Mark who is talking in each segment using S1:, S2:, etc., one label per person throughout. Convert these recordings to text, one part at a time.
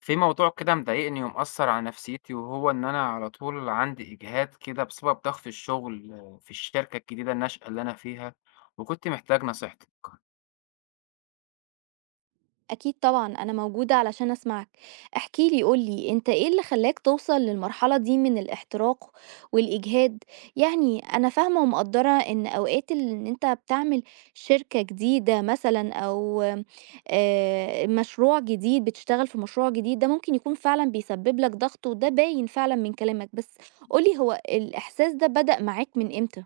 S1: في موضوع كده مضايقني ومأثر على نفسيتي، وهو إن أنا على طول عندي إجهاد كده بسبب ضغط الشغل في الشركة الجديدة الناشئة اللي أنا فيها، وكنت محتاج نصيحتك.
S2: أكيد طبعًا، أنا موجودة علشان أسمعك. احكِ لي، قُل لي، أنت إيه اللي خلّاك توصل للمرحلة دي من الاحتراق والإجهاد؟ يعني أنا فاهمة ومقدّرة إن أوقات إن أنت بتعمل شركة جديدة مثلًا أو مشروع جديد، بتشتغل في مشروع جديد، ده ممكن يكون فعلًا بيسبب لك ضغط وده باين فعلًا من كلامك، بس قُل لي هو الإحساس ده بدأ معاك من إمتى؟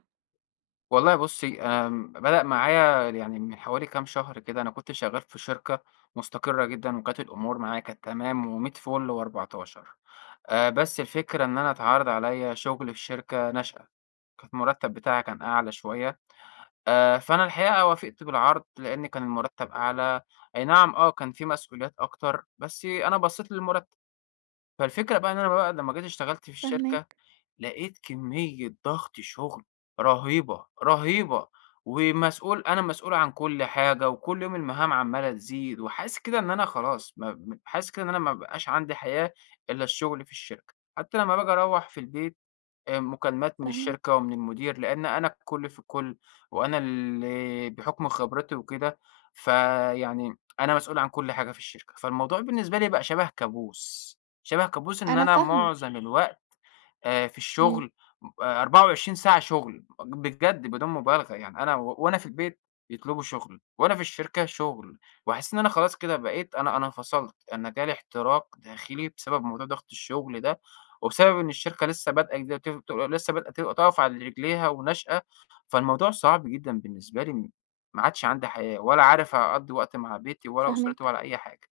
S1: والله بُصّي، بدأ معايا يعني من حوالي كام شهر كده. أنا كنت شغال في شركة مستقرة جدًا، وكانت الأمور معايا كانت تمام ومِيّة فُل و14. بس الفكرة إن أنا اتعرض عليّا شغل في شركة ناشئة، كانت المرتب بتاعها كان أعلى شوية. فأنا الحقيقة وافقت بالعرض، لإن كان المرتب أعلى. أي نعم كان في مسؤوليات أكتر، بس أنا بصيت للمرتب. فالفكرة بقى إن أنا بقى لمّا جيت اشتغلت في الشركة،
S2: فاهماك.
S1: لقيت كمية ضغط شغل رهيبة، رهيبة، ومسؤول، أنا مسؤول عن كل حاجة، وكل يوم المهام عمّالة تزيد، وحاسس كده إن أنا خلاص ما م حاسس كده إن أنا ما بقاش عندي حياة إلا الشغل في الشركة. حتى لمّا باجي أروّح في البيت، مكالمات من الشركة
S2: فاهماك.
S1: ومن المدير، لإن أنا الكل في الكل، وأنا اللي بحكم خبرتي وكده، فيعني أنا مسؤول عن كل حاجة في الشركة. فالموضوع بالنسبة لي بقى شبه كابوس، شبه كابوس، إن
S2: أنا
S1: أنا
S2: فاهمة.
S1: معظم الوقت في
S2: إمم.
S1: الشغل، 24 ساعة شغل، بجد بدون مبالغة. يعني أنا وأنا في البيت يطلبوا شغل، وأنا في الشركة شغل، وحاسس إن أنا خلاص كده بقيت، أنا انفصلت. أنا جالي احتراق داخلي بسبب موضوع ضغط الشغل ده، وبسبب إن الشركة لسه بادئة جديدة، وتف ت لسه بادئة تقف على رجليها وناشئة. فالموضوع صعب جدًا بالنسبة لي، ما عادش عندي حياة، ولا عارف أقضّي وقت مع بيتي ولا أسرتي
S2: فاهماك.
S1: ولا أي حاجة.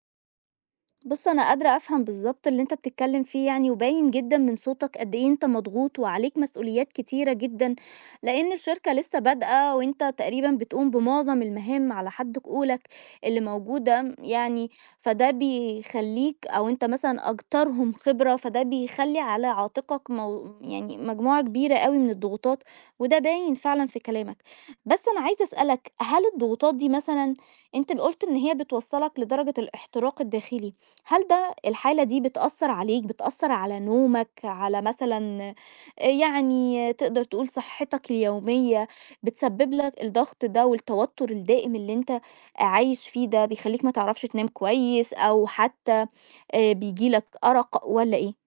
S2: بُص، أنا قادرة أفهم بالضبط اللي أنت بتتكلم فيه يعني، وباين جدًا من صوتك قد إيه أنت مضغوط وعليك مسؤوليات كتيرة جدًا، لإن الشركة لسه بادئة وأنت تقريبًا بتقوم بمعظم المهام على حد قولك اللي موجودة يعني، فده بيخلّيك أو أنت مثلًا أكترهم خبرة، فده بيخلّي على عاتقك يعني مجموعة كبيرة أوي من الضغوطات، وده باين فعلًا في كلامك. بس أنا عايزة أسألك، هل الضغوطات دي مثلًا أنت قُلت إن هي بتوصّلك لدرجة الاحتراق الداخلي. هل الحالة دي بتأثّر عليك، بتأثّر على نومك، على مثلًا يعني تقدر تقول صحّتك اليومية، بتسبّب لك الضغط ده والتوتُّر الدائم اللي أنت عايش فيه ده، بيخلّيك ما تعرفش تنام كويس أو حتى بييجي لك أرق والّا إيه؟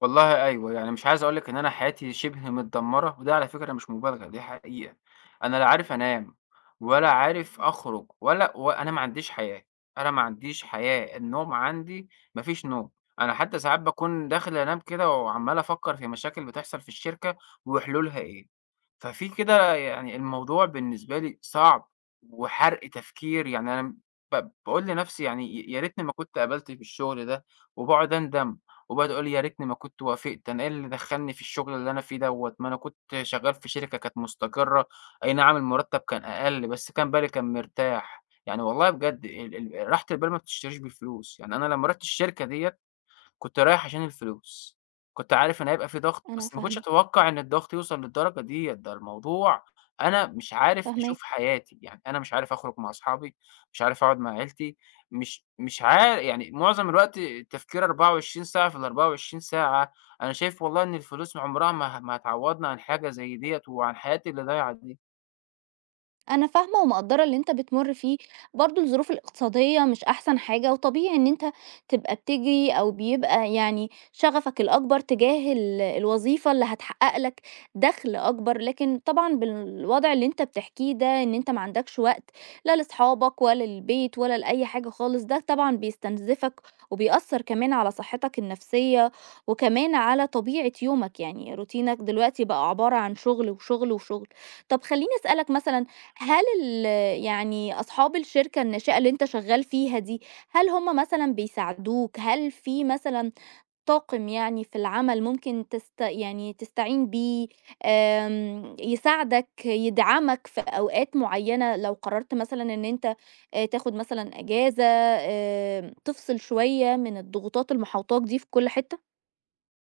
S1: والله أيوه، يعني مش عايز أقول لِك إن أنا حياتي شِبه متدمّرة، وده على فكرة مش مبالغة، دي حقيقة. أنا لا عارف أنام، ولا عارف أخرج، وأنا ما عنديش حياة. أنا ما عنديش حياة، النوم عندي ما فيش نوم. أنا حتى ساعات باكون داخل أنام كده وعمّال أفكّر في مشاكل بتحصل في الشركة وحلولها إيه. ففي كده يعني الموضوع بالنسبة لي صعب وحَرْق تفكير. يعني أنا باقول لنَفْسي يعني يا ريتني ما كنت قبلت في الشغل ده، وباقعد أندم. وبقعد أقول يا ريتني ما كنت وافقت، أنا إيه اللي دخّلني في الشغل اللي أنا فيه دوّة، ما أنا كنت شغّال في شركة كانت مستقرة. أي نعم المرتب كان أقل، بس كان بالي كان مرتاح. يعني والله بجد ال ال راحة البال ما بتشتريش بالفلوس. يعني أنا لمّا رُحت الشركة ديّة كنت رايح عشان الفلوس، كنت عارف إن هيبقى في ضغط،
S2: أنا
S1: بس ما كنتش
S2: فاهمة.
S1: أتوقّع إن الضغط يوصل للدرجة ديّة. ده الموضوع، أنا مش عارف أشوف
S2: فاهماك.
S1: حياتي، يعني أنا مش عارف أخرج مع أصحابي، مش عارف أقعد مع عيلتي، مش مش عار يعني معظم الوقت التفكير 24 ساعة في ال24 ساعة. أنا شايف والله إن الفلوس عمرها ما هتعوّضنا عن حاجة زي ديّة وعن حياتي اللي ضايعة دي.
S2: أنا فاهمة ومقدّرة اللي أنت بتمُر فيه، برضه الظروف الاقتصادية مش أحسن حاجة، وطبيعي إن أنت تبقى بتجري أو بيبقى يعني شغفك الأكبر تجاه الوظيفة اللي هتحقق لك دخل أكبر، لكن طبعًا بالوضع اللي أنت بتحكيه ده، إن أنت ما عندكش وقت لا لأصحابك ولا للبيت ولا لأي حاجة خالص، ده طبعًا بيستنزفك وبيأثّر كمان على صحتك النفسية، وكمان على طبيعة يومك، يعني روتينك دلوقتي بقى عبارة عن شغل، وشغل، وشغل. طب خلّيني أسألك مثلًا هل يعني أصحاب الشركة الناشئة اللي أنت شغال فيها دي، هل هم مثلًا بيساعدوك؟ هل في مثلًا طاقم يعني في العمل ممكن يعني تستعين بيه، يساعدك، يدعمك في أوقات معيّنة لو قررت مثلًا إن أنت تاخد مثلًا إجازة، تفصل شوية من الضغوطات اللي محاوطاك دي في كل حتة؟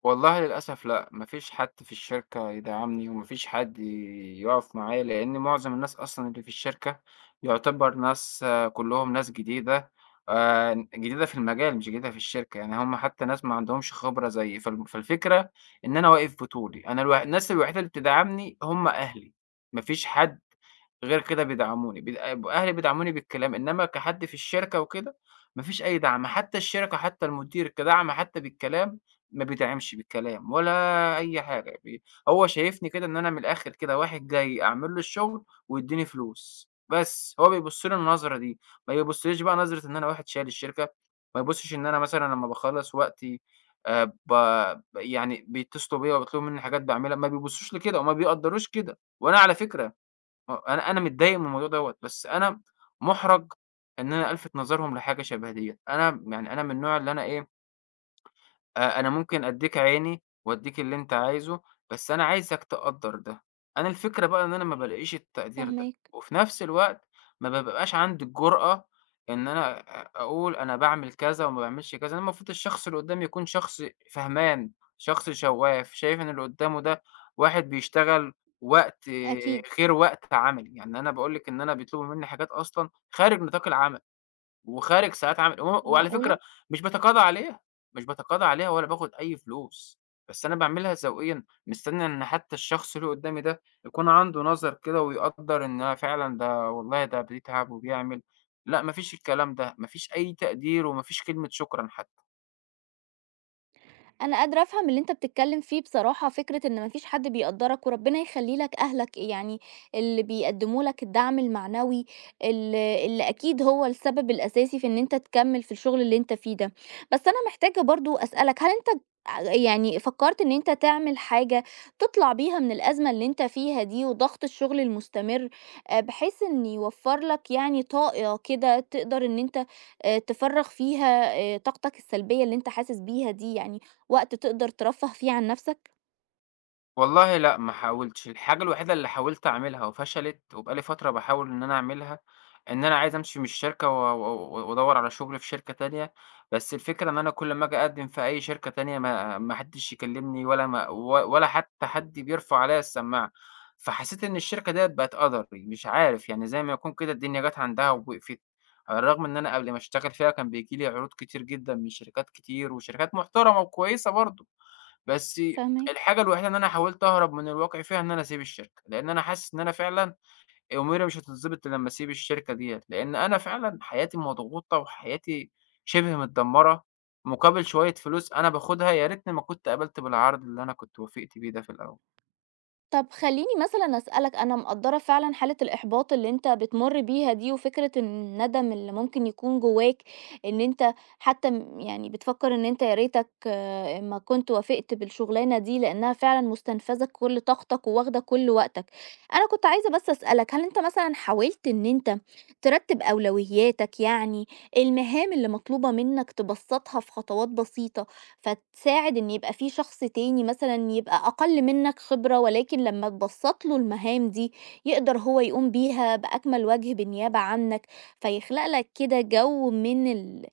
S1: والله للأسف لأ، ما فيش حد في الشركة يدعمني، وما فيش حد يقف معايا، لأن معظم الناس أصلًا اللي في الشركة يعتبر ناس كلّهم ناس جديدة، جديدة في المجال مش جديدة في الشركة. يعني هم حتى ناس ما عندهمش خبرة زيي. فالفكرة إن أنا واقف بطولي. أنا الناس الوحيدة اللي بتدعمني هم أهلي، ما فيش حد غير كده بيدعموني، أهلي بيدعموني بالكلام. إنما كحد في الشركة وكده ما فيش أي دعم. حتى الشركة، حتى المدير كدعم حتى بالكلام ما بيدعمش بالكلام ولا أي حاجة. هو شايفني كده إن أنا من الآخر كده واحد جاي أعمل له الشغل ويدّيني فلوس، بس هو بيبُص لي النظرة دي، ما بيبُصّليش بقى نظرة إن أنا واحد شايل الشركة. ما يبُصّش إن أنا مثلًا لمّا باخلّص وقتي، يعني بيتصلوا بيّا وبيطلبوا منّي حاجات باعملها. ما بيبُصّوش لكده وما بيقدّروش كده. وأنا على فكرة أنا متضايق من الموضوع دوّة، بس أنا مُحرَج إن أنا ألفِت نظرهم لحاجة شبه ديّة. أنا يعني أنا من النوع اللي أنا إيه، أنا ممكن أدّيك عيني وأدّيك اللي أنت عايزه، بس أنا عايزك تقدّر ده. أنا الفكرة بقى إن أنا ما بالاقيش التقدير ده،
S2: فاهماك.
S1: وفي نفس الوقت ما بابقاش عندي الجرأة إن أنا أقول أنا باعمل كذا وما باعملش كذا. أنا المفروض الشخص اللي قدّامي يكون شخص فهمان، شخص شواف، شايف إن اللي قدّامه ده واحد بيشتغل وقت
S2: أكيد.
S1: غير وقت عملي. يعني أنا باقول لِك إن أنا بيطلبوا منّي حاجات أصلًا خارج نطاق العمل، وخارج ساعات عمل. وعلى فكرة
S2: معقولة!
S1: مش باتقاضى عليها، مش باتقاضى عليها ولا باخد أي فلوس، بس أنا باعملها ذوقيًا، مستني إن حتى الشخص اللي قدّامي ده يكون عنده نظر كده ويقدّر إن أنا فعلًا ده والله ده بيتعب وبيعمل. لأ ما فيش الكلام ده، ما فيش أي تقدير، وما فيش كلمة شكرًا حتى.
S2: أنا قادرة أفهم اللي أنت بتتكلم فيه بصراحة فكرة إن مفيش حد بيقدّرك وربنا يخلّي لك أهلك، يعني اللي بيقدّموا لك الدعم المعنوي اللي أكيد هو السبب الأساسي في إن أنت تكمّل في الشغل اللي أنت فيه ده. بس أنا محتاجة برضه أسألك، هل أنت يعني فكّرت إن أنت تعمل حاجة تطلع بيها من الأزمة اللي أنت فيها دي وضغط الشغل المستمر، بحيث إن يوفّر لك يعني طاقة كده تقدر إن أنت تفرّغ فيها طاقتك السلبية اللي أنت حاسس بيها دي يعني؟ وقت تقدر ترفّه فيه عن نَفْسك.
S1: والله لأ، ما حاولتش. الحاجة الوحيدة اللي حاولت أعملها وفشلت وبقى لي فترة باحاول إن أنا أعملها، إن أنا عايز أمشي من الشركة، و و وأدوّر على شغل في شركة تانية. بس الفكرة إن أنا كل ما آجي أقدّم في أي شركة تانية ما حدّش يكلّمني، ولا ما و ولا حتى حد بيرفع عليّا السماعة. فحسّيت إن الشركة ديّة بقت قدري. مش عارف، يعني زي ما يكون كده الدنيا جات عندها ووقفت، على الرغم إن أنا قبل ما أشتغل فيها كان بييجي لي عروض كتير جدًا من شركات كتير، وشركات محترمة وكويسة برضه. بس
S2: فاهماك.
S1: الحاجة الوحيدة إن أنا حاولت أهرب من الواقع فيها إن أنا أسيب الشركة، لإن أنا حاسس إن أنا فعلًا أموري مش هتتضبط لمّا أسيب الشركة ديّة، لإن أنا فعلًا حياتي مضغوطة، وحياتي شبه متدمرة، مقابل شوية فلوس أنا باخدها. يا ريتني ما كنت قبلت بالعرض اللي أنا كنت وافقت بيه ده في الأول.
S2: طَب خلّيني مثلًا أسألك، أنا مقدّرة فعلًا حالة الإحباط اللي أنت بتمُر بيها دي وفكرة الندم اللي ممكن يكون جوّاك، إن أنت حتى يعني بتفكّر إن أنت يا ريتك آه، ما كنت وافقت بالشغلانة دي لإنّها فعلًا مستنفذة كل طاقتك وواخدة كل وقتك. أنا كنت عايزة بس أسألك، هل أنت مثلًا حاولت إن أنت ترتّب أولوياتك، يعني المهام اللي مطلوبة منّك تبسّطها في خطوات بسيطة؟ فتساعد إن يبقى في شخص تاني مثلًا يبقى أقل منك خبرة، ولكن لمّا تبسّط له المهام دي يقدر هو يقوم بيها بأكمل وجه بالنيابة عنك، فيخلق لك كده جو من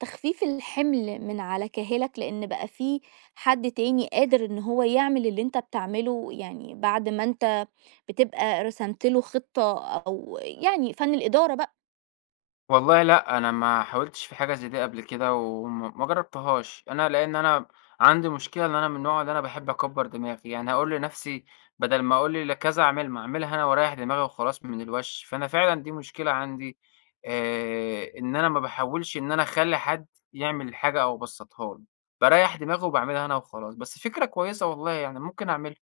S2: تخفيف الحمل من على كاهلك، لإن بقى في حد تاني قادر إن هو يعمل اللي أنت بتعمله، يعني بعد ما أنت بتبقى رسمت له خطة أو يعني فن الإدارة بقى.
S1: والله لأ، أنا ما حاولتش في حاجة زي دي قبل كده ما جرّبتهاش. أنا لإن أنا عندي مشكلة إن أنا من النوع اللي أنا باحب أكبّر دماغي. يعني هاقول لنَفْسي بدل ما أقول لكذا أعمل ما أعملها أنا وأريّح دماغي وخلاص من الوَش. فأنا فعلًا دي مشكلة عندي، إن أنا ما باحاولش إن أنا أخلّي حد يعمل الحاجة أو يبسّطها لي، باريّح دماغي وباعملها أنا وخلاص. بس فكرة كويسة والله، يعني ممكن أعملها.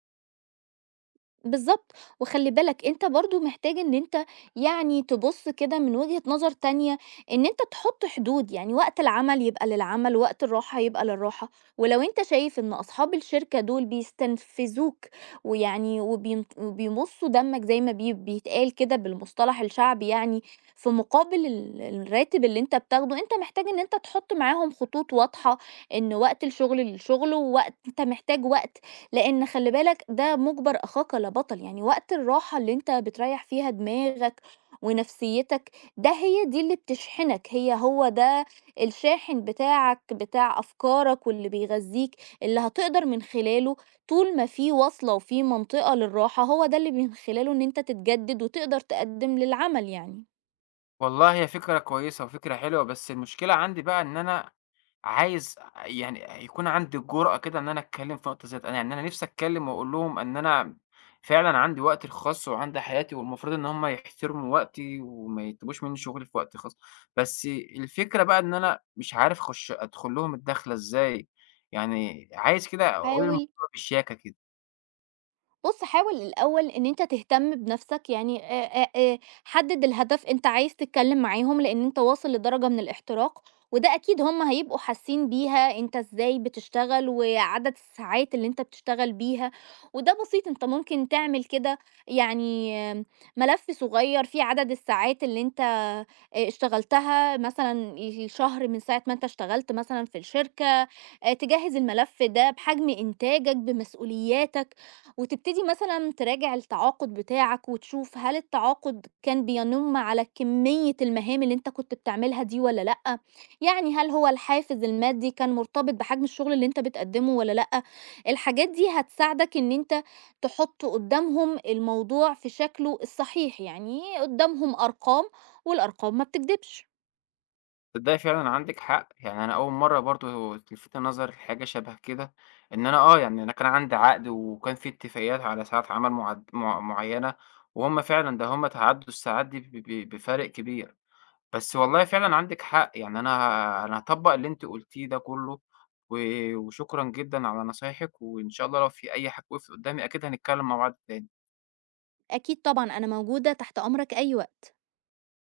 S2: بالضبط، وخلّي بالك أنت برضه محتاج إن أنت يعني تبُص كده من وجهة نظر تانية، إن أنت تحُط حدود، يعني وقت العمل يبقى للعمل، وقت الراحة يبقى للراحة، ولو أنت شايف إن أصحاب الشركة دول بيستنفذوك ويعني وبيمُصّوا دمك زي ما بيتقال كده بالمصطلح الشعبي يعني، في مقابل الراتب اللي أنت بتاخده، أنت محتاج إن أنت تحُط معاهم خطوط واضحة، إن وقت الشغل للشغل، ووقت أنت محتاج وقت لأن خلّي بالك ده مُجبَر أخاك لا بطَل، يعني وقت الراحة اللي أنت بتريّح فيها دماغك ونفسيّتك، ده هي دي اللي بتشحنك، هو ده الشاحن بتاعك، بتاع أفكارك واللي بيغذّيك، اللي هتقدر من خلاله طول ما في واصلة وفي منطقة للراحة، هو ده اللي من خلاله إن أنت تتجدِّد وتقدر تقدِّم للعمل يعني.
S1: والله هي فكرة كويسة وفكرة حلوة، بس المشكلة عندي بقى إن أنا عايز يعني يكون عندي الجرأة كده إن أنا أتكلّم في نقطة زي أنا، يعني أنا نِفْسي أتكلّم وأقول لهم إن أنا فعلًا عندي وقتي الخاص وعندي حياتي، والمفروض إن هم يحترموا وقتي وما يطلبوش منّي شُغل في وقت خاص. بس الفكرة بقى إن أنا مش عارف أخُش أدخُل لهم الدَخلة إزاي. يعني عايز كده أقول الموضوع
S2: حاول
S1: بشياكة كده.
S2: بُص، حاول الأول إن أنت تهتم بنفسك، يعني حدد الهدف أنت عايز تتكلم معاهم، لإن أنت واصل لدرجة من الاحتراق، وده أكيد هم هيبقوا حاسين بيها أنت إزاي بتشتغل، وعدد الساعات اللي أنت بتشتغل بيها، وده بسيط أنت ممكن تعمل كده يعني ملف صغير فيه عدد الساعات اللي أنت اشتغلتها مثلًا الشهر من ساعة ما أنت اشتغلت مثلًا في الشركة، تجهّز الملف ده بحجم إنتاجك، بمسؤولياتك. وتبتدي مثلًا تراجع التعاقد بتاعك وتشوف هل التعاقد كان بيَنُم على كمية المهام اللي أنت كنت بتعملها دي والّا لأ، يعني هل هو الحافز المادي كان مرتبط بحجم الشغل اللي أنت بتقدّمه والّا لأ، الحاجات دي هتساعدك إن أنت تحُط قدّامهم الموضوع في شكله الصحيح، يعني قدّامهم أرقام والأرقام ما بتكدبش،
S1: تصدقي فعلًا عندِك حق. يعني أنا أول مرّة برضه تلفتِ نظري لحاجة شبه كده، إن أنا يعني أنا كان عندي عقد وكان في اتفاقيات على ساعات عمل معد مع معيّنة، وهُم فعلًا ده هُم تعدّوا الساعات دي ب ب بفارق كبير. بس والله فعلًا عندِك حق. يعني أنا هاطبّق اللي أنتِ قُلتيه ده كلّه، و وشكرًا جدًا على نصايحِك. وإن شاء الله لو في أي حاجة وقفت قدّامي أكيد هنتكلّم مع بعض تاني.
S2: أكيد طبعًا أنا موجودة تحت أمرك أي وقت.